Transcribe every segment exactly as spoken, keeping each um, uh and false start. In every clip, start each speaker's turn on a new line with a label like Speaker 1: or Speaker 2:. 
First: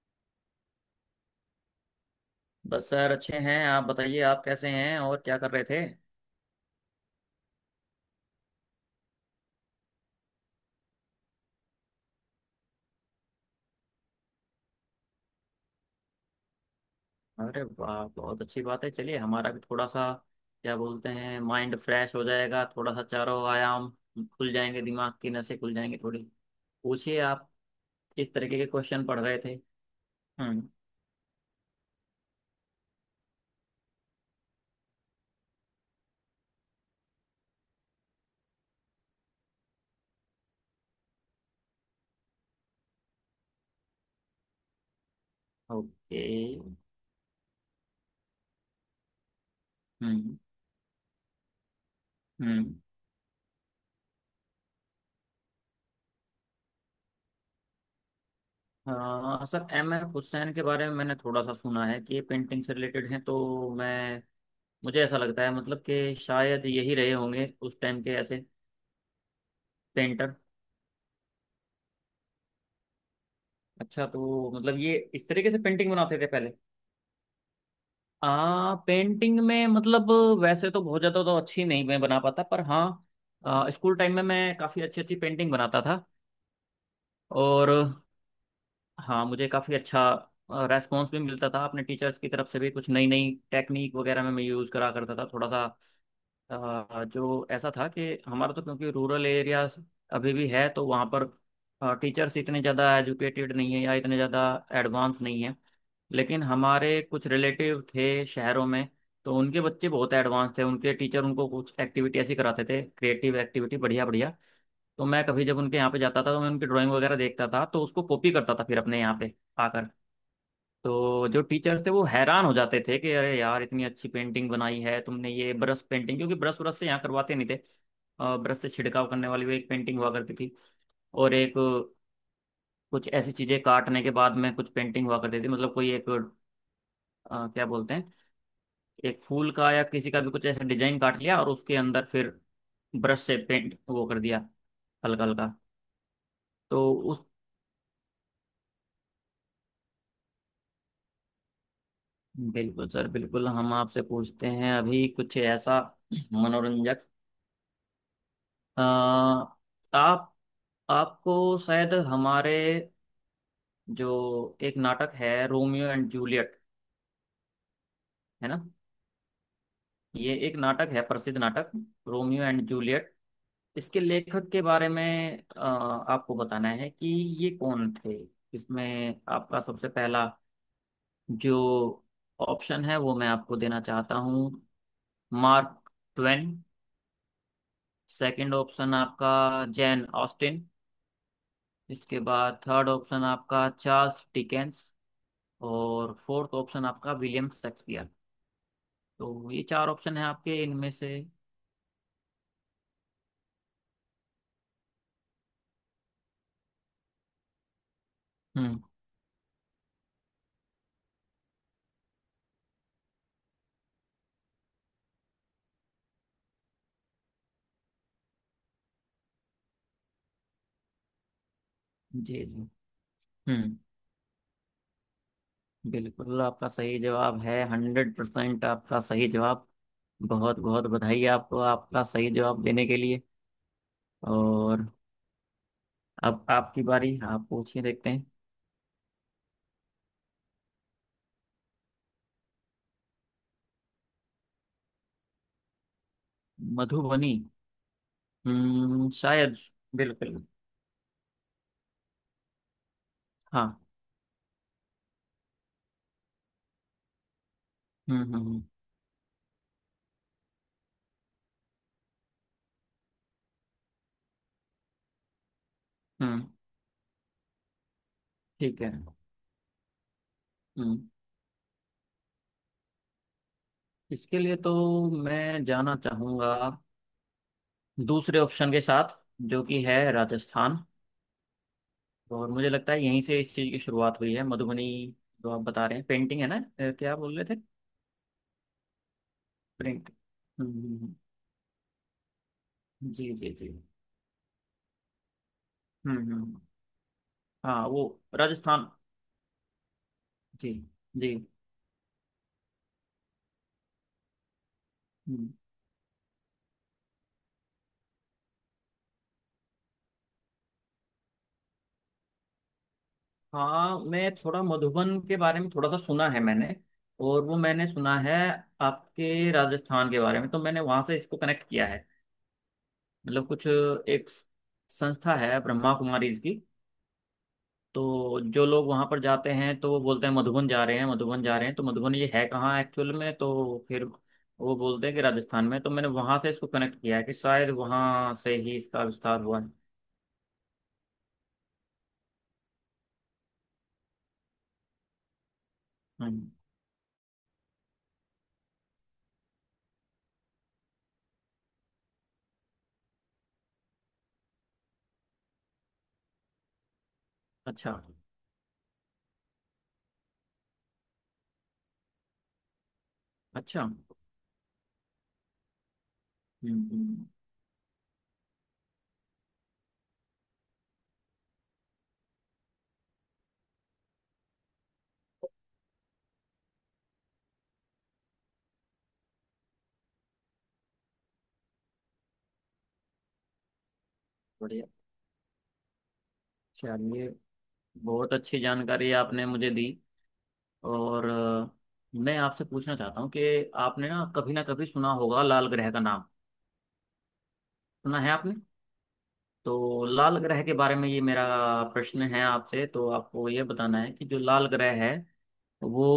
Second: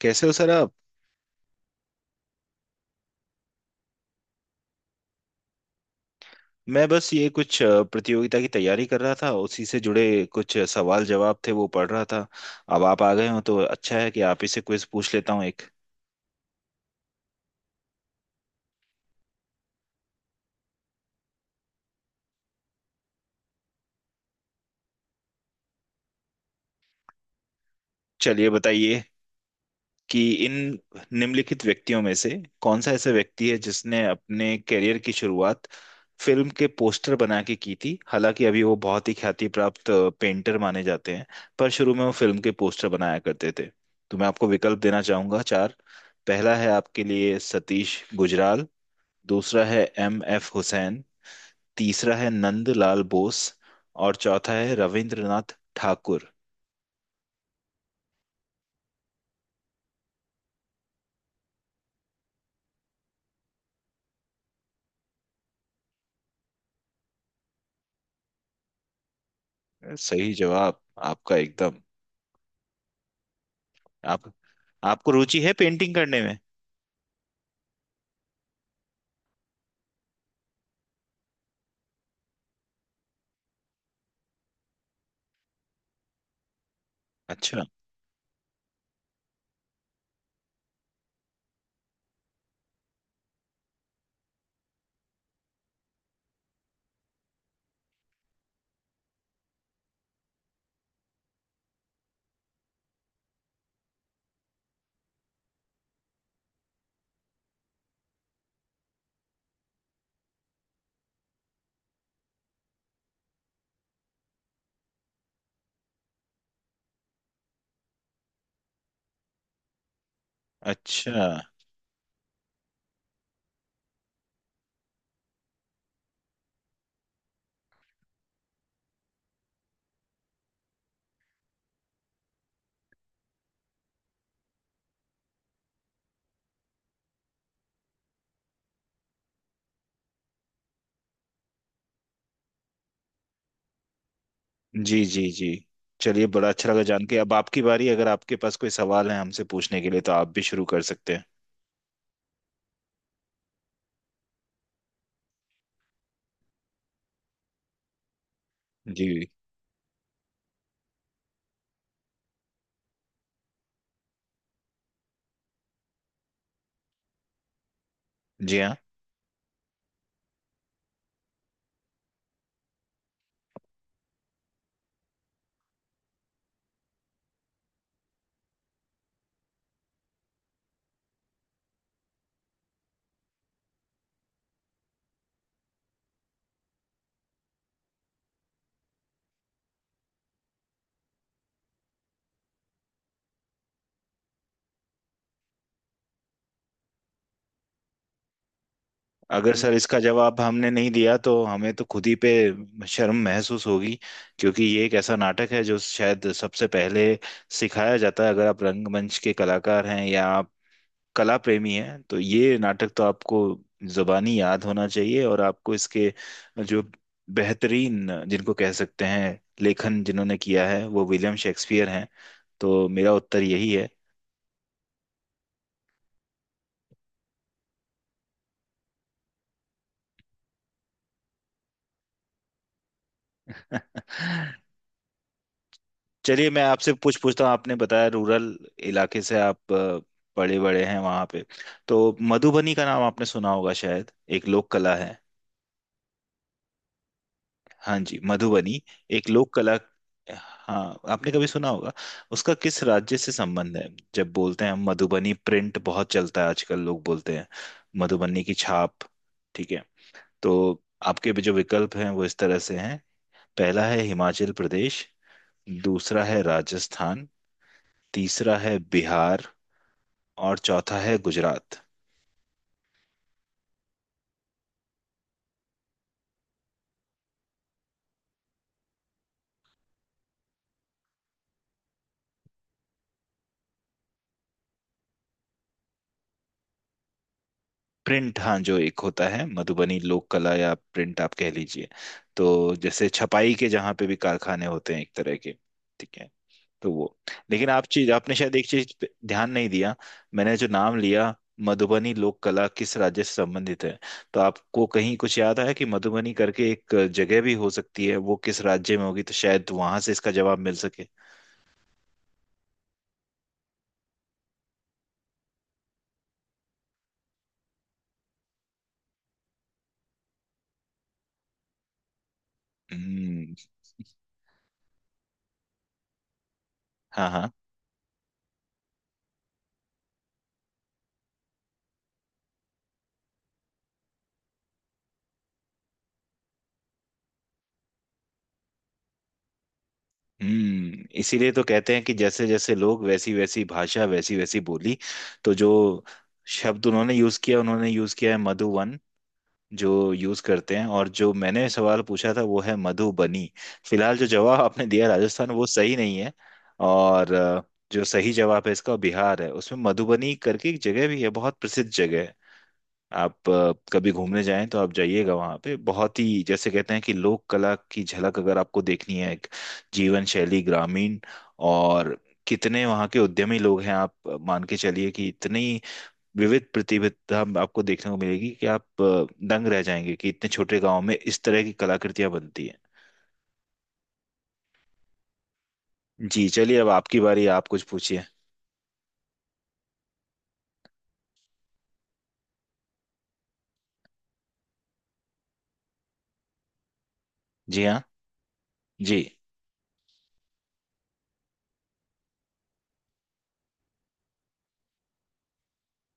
Speaker 1: कैसे हो सर आप।
Speaker 2: बस सर अच्छे हैं। आप बताइए, आप कैसे हैं और क्या कर रहे थे?
Speaker 1: मैं बस ये कुछ अ, प्रतियोगिता की तैयारी कर रहा था, उसी से जुड़े कुछ सवाल जवाब थे वो पढ़ रहा था। अब आप आ गए हो तो अच्छा है कि आप ही से क्विज पूछ लेता हूँ एक।
Speaker 2: अरे वाह, बहुत अच्छी बात है। चलिए, हमारा भी थोड़ा सा क्या बोलते हैं, माइंड फ्रेश हो जाएगा। थोड़ा सा चारों आयाम खुल जाएंगे, दिमाग की नसें खुल जाएंगी थोड़ी। पूछिए आप, किस
Speaker 1: चलिए
Speaker 2: तरीके के
Speaker 1: बताइए
Speaker 2: क्वेश्चन पढ़ रहे थे?
Speaker 1: कि इन
Speaker 2: हम्म।
Speaker 1: निम्नलिखित व्यक्तियों में से कौन सा ऐसा व्यक्ति है जिसने अपने करियर की शुरुआत फिल्म के पोस्टर बना के की थी, हालांकि अभी वो बहुत ही ख्याति प्राप्त पेंटर माने जाते हैं, पर शुरू में वो फिल्म के पोस्टर बनाया करते थे। तो मैं आपको विकल्प देना चाहूंगा चार।
Speaker 2: ओके।
Speaker 1: पहला है आपके लिए सतीश गुजराल, दूसरा है एम
Speaker 2: हम्म।
Speaker 1: एफ हुसैन, तीसरा है नंद
Speaker 2: हम्म।
Speaker 1: लाल बोस, और चौथा है रविंद्रनाथ ठाकुर।
Speaker 2: हाँ सर, एम एफ हुसैन के बारे में मैंने थोड़ा सा सुना है कि ये पेंटिंग से रिलेटेड हैं, तो मैं, मुझे ऐसा लगता है, मतलब कि शायद यही रहे होंगे उस टाइम के ऐसे
Speaker 1: सही
Speaker 2: पेंटर।
Speaker 1: जवाब आपका एकदम।
Speaker 2: अच्छा,
Speaker 1: आप
Speaker 2: तो मतलब ये
Speaker 1: आपको
Speaker 2: इस
Speaker 1: रुचि
Speaker 2: तरीके
Speaker 1: है
Speaker 2: से पेंटिंग
Speaker 1: पेंटिंग
Speaker 2: बनाते
Speaker 1: करने
Speaker 2: थे
Speaker 1: में?
Speaker 2: पहले। आ पेंटिंग में मतलब वैसे तो बहुत ज्यादा तो अच्छी नहीं मैं बना पाता, पर हाँ। आ, स्कूल टाइम में मैं काफी अच्छी अच्छी पेंटिंग बनाता था।
Speaker 1: अच्छा।
Speaker 2: और हाँ, मुझे काफी अच्छा रेस्पॉन्स भी मिलता था अपने टीचर्स की तरफ से भी। कुछ नई नई टेक्निक वगैरह में मैं यूज करा करता था थोड़ा सा। अ, जो ऐसा था कि हमारा तो क्योंकि रूरल एरिया अभी भी है, तो वहाँ पर टीचर्स इतने ज़्यादा एजुकेटेड नहीं है या इतने ज़्यादा एडवांस नहीं है। लेकिन हमारे कुछ रिलेटिव थे शहरों में, तो उनके बच्चे बहुत एडवांस थे। उनके टीचर उनको कुछ एक्टिविटी ऐसी कराते थे, क्रिएटिव एक्टिविटी, बढ़िया बढ़िया। तो मैं कभी जब उनके यहाँ पे जाता था तो मैं उनकी ड्राइंग वगैरह देखता था, तो उसको कॉपी करता था फिर अपने यहाँ पे आकर।
Speaker 1: अच्छा।
Speaker 2: तो जो टीचर्स थे वो हैरान हो जाते थे कि अरे यार, इतनी अच्छी पेंटिंग बनाई है तुमने। ये ब्रश पेंटिंग, क्योंकि ब्रश ब्रश से यहाँ करवाते नहीं थे। ब्रश से छिड़काव करने वाली वो एक पेंटिंग हुआ करती थी। और एक अ, कुछ ऐसी चीजें काटने के बाद में कुछ पेंटिंग हुआ करती थी। मतलब कोई एक अ, क्या बोलते हैं, एक फूल का या किसी का भी कुछ ऐसा डिजाइन काट लिया और उसके अंदर फिर ब्रश से पेंट वो कर दिया,
Speaker 1: जी जी
Speaker 2: हल्का
Speaker 1: जी।
Speaker 2: हल्का।
Speaker 1: चलिए बड़ा अच्छा लगा
Speaker 2: तो
Speaker 1: जान के।
Speaker 2: उस
Speaker 1: अब आपकी बारी, अगर आपके पास कोई सवाल है हमसे पूछने के लिए तो आप भी शुरू कर सकते हैं।
Speaker 2: बिल्कुल सर, बिल्कुल। हम आपसे पूछते हैं अभी कुछ ऐसा मनोरंजक। अ,
Speaker 1: जी।
Speaker 2: आप आपको शायद हमारे, जो एक नाटक है रोमियो एंड जूलियट, है
Speaker 1: जी
Speaker 2: ना।
Speaker 1: हाँ।
Speaker 2: ये एक नाटक है, प्रसिद्ध नाटक, रोमियो एंड जूलियट। इसके लेखक के बारे में अ, आपको बताना है कि ये कौन थे। इसमें आपका सबसे पहला जो ऑप्शन है वो मैं आपको देना चाहता हूँ, मार्क ट्वेन। सेकंड ऑप्शन आपका, जैन ऑस्टिन। इसके बाद थर्ड ऑप्शन आपका, चार्ल्स डिकेंस। और फोर्थ ऑप्शन आपका, विलियम शेक्सपियर। तो
Speaker 1: अगर
Speaker 2: ये
Speaker 1: सर
Speaker 2: चार
Speaker 1: इसका
Speaker 2: ऑप्शन है
Speaker 1: जवाब
Speaker 2: आपके,
Speaker 1: हमने नहीं
Speaker 2: इनमें से।
Speaker 1: दिया तो हमें तो खुद ही पे शर्म महसूस होगी, क्योंकि ये एक ऐसा नाटक है जो शायद सबसे पहले सिखाया जाता है, अगर आप
Speaker 2: हम्म।
Speaker 1: रंगमंच के कलाकार हैं या कला प्रेमी हैं तो ये नाटक तो आपको जुबानी याद होना चाहिए। और आपको इसके जो बेहतरीन जिनको कह सकते हैं लेखन जिन्होंने किया है वो विलियम शेक्सपियर हैं।
Speaker 2: जी जी।
Speaker 1: तो मेरा उत्तर यही
Speaker 2: हम्म।
Speaker 1: है।
Speaker 2: बिल्कुल, आपका सही जवाब है। हंड्रेड परसेंट आपका सही जवाब। बहुत बहुत बधाई आपको आपका सही जवाब देने के लिए। और अब
Speaker 1: चलिए मैं
Speaker 2: आपकी
Speaker 1: आपसे पूछ
Speaker 2: बारी,
Speaker 1: पूछता
Speaker 2: आप
Speaker 1: हूँ, आपने
Speaker 2: पूछिए,
Speaker 1: बताया
Speaker 2: देखते हैं।
Speaker 1: रूरल इलाके से आप अ, बड़े बड़े हैं वहां पे। तो मधुबनी का नाम आपने सुना होगा शायद, एक लोक कला है।
Speaker 2: मधुबनी।
Speaker 1: हाँ जी मधुबनी,
Speaker 2: हम्म,
Speaker 1: एक लोक
Speaker 2: शायद।
Speaker 1: कला।
Speaker 2: बिल्कुल।
Speaker 1: हाँ आपने कभी सुना होगा, उसका किस राज्य से संबंध
Speaker 2: हाँ।
Speaker 1: है। जब बोलते हैं हम मधुबनी प्रिंट बहुत चलता है आजकल, लोग बोलते हैं
Speaker 2: हम्म हम्म
Speaker 1: मधुबनी की
Speaker 2: हम्म।
Speaker 1: छाप। ठीक है। तो आपके भी जो विकल्प हैं वो इस तरह से हैं। पहला है हिमाचल प्रदेश, दूसरा है
Speaker 2: हम्म,
Speaker 1: राजस्थान, तीसरा है
Speaker 2: ठीक है।
Speaker 1: बिहार, और चौथा
Speaker 2: हम्म।
Speaker 1: है गुजरात।
Speaker 2: इसके लिए तो मैं जाना चाहूंगा दूसरे ऑप्शन के साथ, जो कि है राजस्थान। और मुझे लगता है यहीं से इस चीज़ की शुरुआत हुई है, मधुबनी, जो आप बता रहे हैं, पेंटिंग है ना अ, क्या बोल रहे थे?
Speaker 1: प्रिंट, हाँ, जो एक होता है मधुबनी
Speaker 2: प्रिंट।
Speaker 1: लोक कला
Speaker 2: हम्म
Speaker 1: या
Speaker 2: हम्म, हम्म,
Speaker 1: प्रिंट आप कह लीजिए। तो जैसे
Speaker 2: हम्म। जी जी
Speaker 1: छपाई के
Speaker 2: जी।
Speaker 1: जहाँ पे भी कारखाने होते हैं एक तरह के।
Speaker 2: हम्म
Speaker 1: ठीक है।
Speaker 2: हम्म हम्म।
Speaker 1: तो वो, लेकिन आप
Speaker 2: हाँ वो
Speaker 1: चीज आपने शायद एक
Speaker 2: राजस्थान।
Speaker 1: चीज पे ध्यान नहीं दिया। मैंने जो
Speaker 2: जी
Speaker 1: नाम
Speaker 2: जी।
Speaker 1: लिया, मधुबनी लोक कला किस राज्य से संबंधित है। तो आपको कहीं कुछ
Speaker 2: हम्म।
Speaker 1: याद आया कि मधुबनी करके एक जगह भी हो सकती है, वो किस राज्य में होगी तो शायद वहां से इसका जवाब मिल सके।
Speaker 2: हाँ, मैं थोड़ा मधुबन के बारे में थोड़ा सा सुना है मैंने। और वो मैंने सुना है आपके, राजस्थान के बारे में, तो मैंने वहां से इसको कनेक्ट किया है। मतलब
Speaker 1: हम्म।
Speaker 2: कुछ एक संस्था है ब्रह्मा कुमारीज की,
Speaker 1: हाँ हाँ।
Speaker 2: तो जो लोग वहां पर जाते हैं तो वो बोलते हैं मधुबन जा रहे हैं, मधुबन जा रहे हैं। तो मधुबन ये है कहाँ एक्चुअल में, तो फिर वो बोलते हैं कि राजस्थान में, तो मैंने वहां से इसको कनेक्ट किया है कि शायद वहां से ही इसका विस्तार हुआ है।
Speaker 1: हम्म, इसीलिए तो कहते हैं कि जैसे जैसे लोग वैसी वैसी भाषा वैसी वैसी बोली। तो जो
Speaker 2: हम्म।
Speaker 1: शब्द उन्होंने यूज किया, उन्होंने यूज किया है मधुवन, जो यूज करते हैं, और जो मैंने सवाल पूछा था वो है मधुबनी। फिलहाल जो जवाब आपने दिया राजस्थान वो सही नहीं है। और अ,
Speaker 2: अच्छा।
Speaker 1: जो सही जवाब है इसका बिहार है, उसमें मधुबनी करके एक जगह भी है, बहुत प्रसिद्ध जगह है। आप अ,
Speaker 2: अच्छा।
Speaker 1: कभी
Speaker 2: हम्म
Speaker 1: घूमने जाएं तो आप जाइएगा, वहाँ पे बहुत ही जैसे कहते हैं कि
Speaker 2: हम्म।
Speaker 1: लोक कला की झलक अगर आपको देखनी है, एक जीवन शैली ग्रामीण, और कितने वहाँ के उद्यमी लोग हैं, आप मान के चलिए कि इतनी विविध प्रतिभा आपको देखने को मिलेगी कि आप अ, दंग रह जाएंगे कि इतने छोटे गांव में इस तरह की कलाकृतियां बनती हैं।
Speaker 2: बढ़िया।
Speaker 1: जी चलिए, अब आपकी
Speaker 2: चलिए,
Speaker 1: बारी, आप कुछ पूछिए।
Speaker 2: बहुत अच्छी जानकारी आपने मुझे दी। और अ, मैं आपसे पूछना चाहता हूँ कि आपने ना कभी ना कभी सुना होगा लाल ग्रह का नाम।
Speaker 1: जी हाँ।
Speaker 2: सुना है आपने?
Speaker 1: जी।
Speaker 2: तो लाल ग्रह के बारे में ये मेरा प्रश्न है आपसे। तो आपको ये बताना है कि जो लाल ग्रह है वो,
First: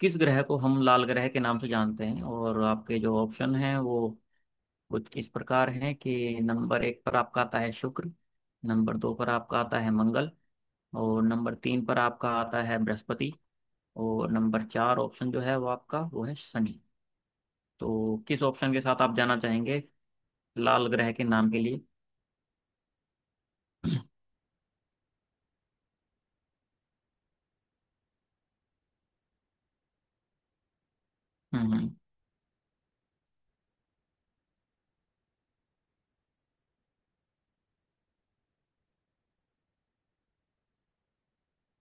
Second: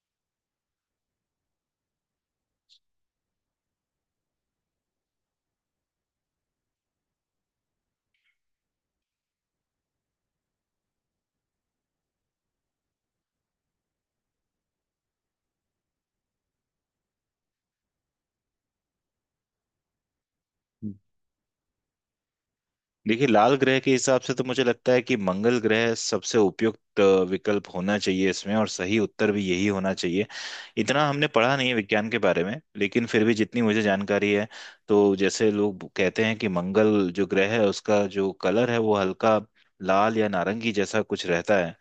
Speaker 2: किस ग्रह को हम लाल ग्रह के नाम से जानते हैं। और आपके जो ऑप्शन हैं वो कुछ इस प्रकार हैं कि नंबर एक पर आपका आता है शुक्र। नंबर दो पर आपका आता है मंगल। और नंबर तीन पर आपका आता है बृहस्पति। और नंबर चार ऑप्शन जो है वो आपका, वो है शनि। तो किस ऑप्शन के साथ आप जाना चाहेंगे लाल ग्रह के नाम के लिए?
Speaker 1: देखिए लाल ग्रह के हिसाब से तो मुझे लगता है कि मंगल ग्रह सबसे उपयुक्त अ, विकल्प होना चाहिए इसमें, और सही उत्तर भी यही होना चाहिए। इतना हमने पढ़ा नहीं
Speaker 2: हम्म।
Speaker 1: है
Speaker 2: हम्म
Speaker 1: विज्ञान के बारे में, लेकिन फिर भी जितनी मुझे जानकारी है, तो जैसे लोग कहते हैं कि मंगल जो ग्रह है उसका जो कलर है वो हल्का लाल या नारंगी जैसा कुछ रहता है।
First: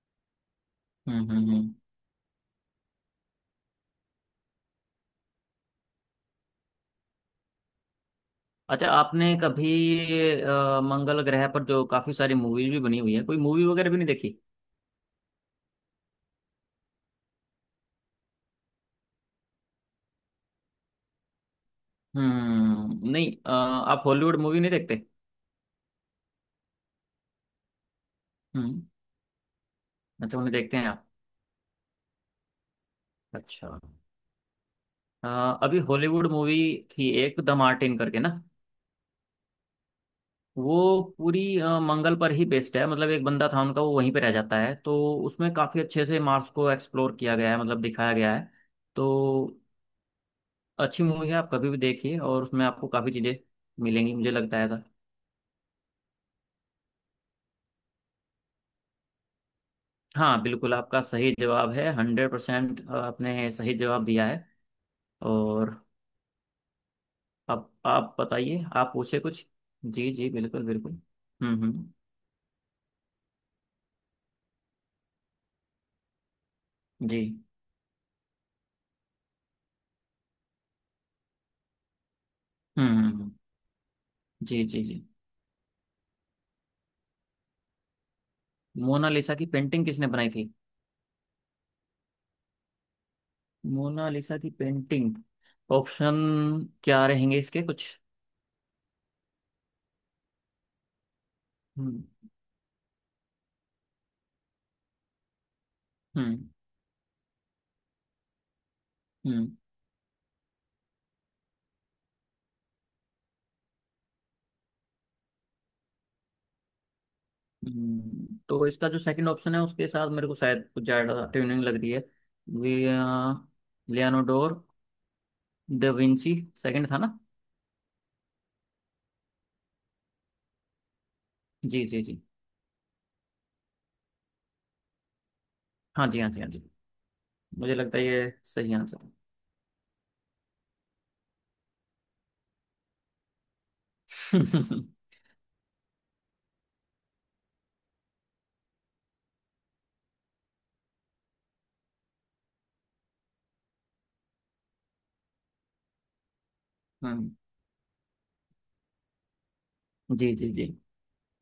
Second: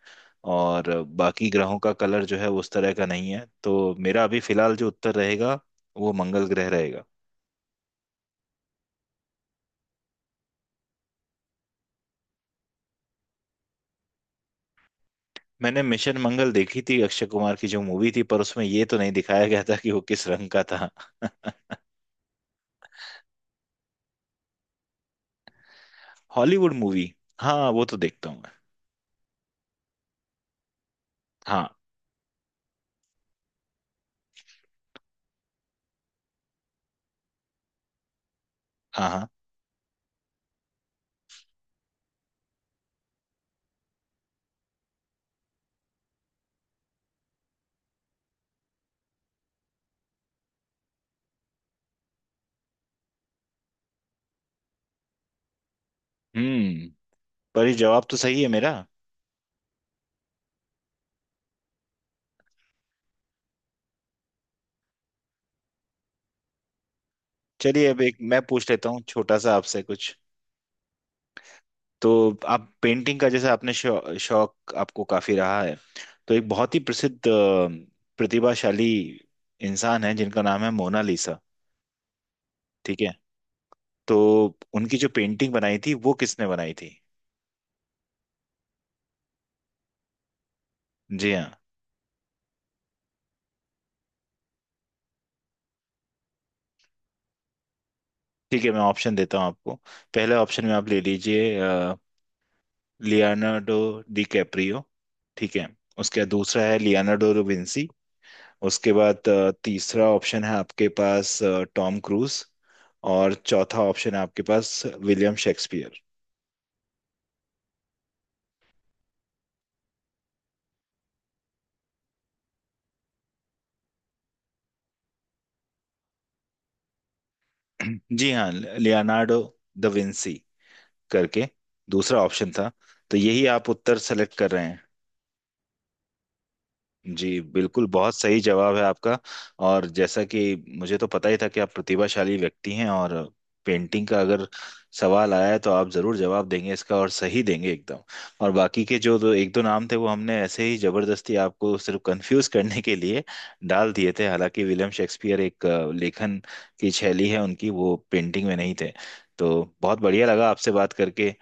Speaker 1: और
Speaker 2: हम्म।
Speaker 1: बाकी
Speaker 2: हम्म हम्म।
Speaker 1: ग्रहों का कलर जो है उस तरह का नहीं है, तो मेरा अभी फिलहाल जो उत्तर रहेगा वो मंगल ग्रह रहेगा।
Speaker 2: अच्छा, आपने कभी अ, मंगल ग्रह पर जो काफी सारी मूवीज भी बनी हुई है, कोई मूवी वगैरह भी नहीं देखी?
Speaker 1: मैंने मिशन मंगल देखी थी, अक्षय कुमार की जो मूवी थी, पर उसमें ये तो नहीं दिखाया गया था कि वो किस रंग का था।
Speaker 2: हम्म, नहीं। अ, आप हॉलीवुड मूवी नहीं देखते?
Speaker 1: हॉलीवुड मूवी, हाँ वो तो देखता हूँ मैं।
Speaker 2: हम्म। अच्छा, उन्हें देखते हैं आप।
Speaker 1: हाँ।
Speaker 2: अच्छा। अ, अभी हॉलीवुड मूवी थी एक, द मार्टिन करके ना।
Speaker 1: हाँ। हाँ।
Speaker 2: वो पूरी अ, मंगल पर ही बेस्ड है। मतलब एक बंदा था उनका, वो वहीं पे रह जाता है। तो उसमें काफी अच्छे से मार्स को एक्सप्लोर किया गया है, मतलब दिखाया गया है। तो अच्छी मूवी है, आप कभी भी देखिए, और उसमें आपको काफी चीजें मिलेंगी, मुझे लगता है ऐसा।
Speaker 1: हम्म। पर ये जवाब तो सही है मेरा।
Speaker 2: हाँ बिल्कुल, आपका सही जवाब है। हंड्रेड परसेंट आपने सही जवाब दिया है। और अब
Speaker 1: चलिए अब
Speaker 2: आप
Speaker 1: एक मैं
Speaker 2: बताइए,
Speaker 1: पूछ लेता
Speaker 2: आप
Speaker 1: हूँ
Speaker 2: पूछे
Speaker 1: छोटा
Speaker 2: कुछ।
Speaker 1: सा आपसे
Speaker 2: जी
Speaker 1: कुछ।
Speaker 2: जी, बिल्कुल बिल्कुल। हम्म हम्म।
Speaker 1: तो आप पेंटिंग का जैसे आपने शौ, शौक आपको काफी रहा है। तो एक बहुत ही प्रसिद्ध
Speaker 2: जी।
Speaker 1: अ, प्रतिभाशाली इंसान है जिनका नाम है मोनालिसा।
Speaker 2: हम्म
Speaker 1: ठीक
Speaker 2: हम्म,
Speaker 1: है।
Speaker 2: हम्म।
Speaker 1: तो
Speaker 2: जी जी
Speaker 1: उनकी
Speaker 2: जी।
Speaker 1: जो पेंटिंग बनाई थी वो किसने बनाई थी?
Speaker 2: मोनालिसा की पेंटिंग किसने बनाई थी?
Speaker 1: जी हाँ।
Speaker 2: मोनालिसा की पेंटिंग। ऑप्शन क्या रहेंगे इसके कुछ?
Speaker 1: ठीक है मैं ऑप्शन देता हूँ आपको। पहले ऑप्शन में आप ले लीजिए
Speaker 2: हम्म।
Speaker 1: Leonardo DiCaprio. ठीक है। उसके बाद
Speaker 2: हम्म।
Speaker 1: दूसरा है लियोनार्डो विंसी। उसके बाद
Speaker 2: हम्म।
Speaker 1: अ, तीसरा ऑप्शन है आपके पास टॉम क्रूज। और चौथा ऑप्शन है आपके पास विलियम शेक्सपियर।
Speaker 2: हम्म, तो इसका जो सेकंड ऑप्शन है उसके साथ मेरे को शायद कुछ ज़्यादा ट्यूनिंग लग रही है। वे, लियानोडोर द विंची। सेकंड था ना?
Speaker 1: जी हाँ, लियोनार्डो द विंसी करके
Speaker 2: जी जी जी।
Speaker 1: दूसरा ऑप्शन था, तो यही आप उत्तर सेलेक्ट कर रहे हैं?
Speaker 2: हाँ जी, हाँ जी, हाँ जी।
Speaker 1: जी
Speaker 2: मुझे
Speaker 1: बिल्कुल,
Speaker 2: लगता है
Speaker 1: बहुत
Speaker 2: ये
Speaker 1: सही
Speaker 2: सही
Speaker 1: जवाब है
Speaker 2: आंसर
Speaker 1: आपका। और जैसा कि मुझे तो पता ही था कि आप प्रतिभाशाली व्यक्ति हैं, और पेंटिंग का
Speaker 2: है।
Speaker 1: अगर सवाल आया है तो आप जरूर जवाब देंगे इसका और सही देंगे एकदम। और बाकी के जो दो एक दो नाम थे वो हमने ऐसे ही जबरदस्ती आपको सिर्फ कंफ्यूज करने के लिए डाल दिए थे। हालांकि विलियम शेक्सपियर एक अ, लेखन की शैली
Speaker 2: हम्म।
Speaker 1: है उनकी, वो पेंटिंग में नहीं थे। तो बहुत बढ़िया
Speaker 2: जी
Speaker 1: लगा
Speaker 2: जी जी।
Speaker 1: आपसे बात करके,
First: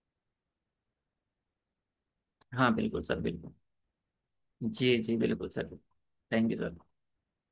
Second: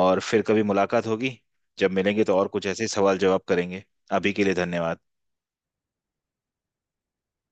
Speaker 1: और फिर कभी मुलाकात होगी, जब मिलेंगे तो और कुछ
Speaker 2: हाँ
Speaker 1: ऐसे ही
Speaker 2: बिल्कुल
Speaker 1: सवाल
Speaker 2: सर,
Speaker 1: जवाब
Speaker 2: बिल्कुल।
Speaker 1: करेंगे। अभी के लिए
Speaker 2: जी
Speaker 1: धन्यवाद।
Speaker 2: जी बिल्कुल सर। Thank you sir.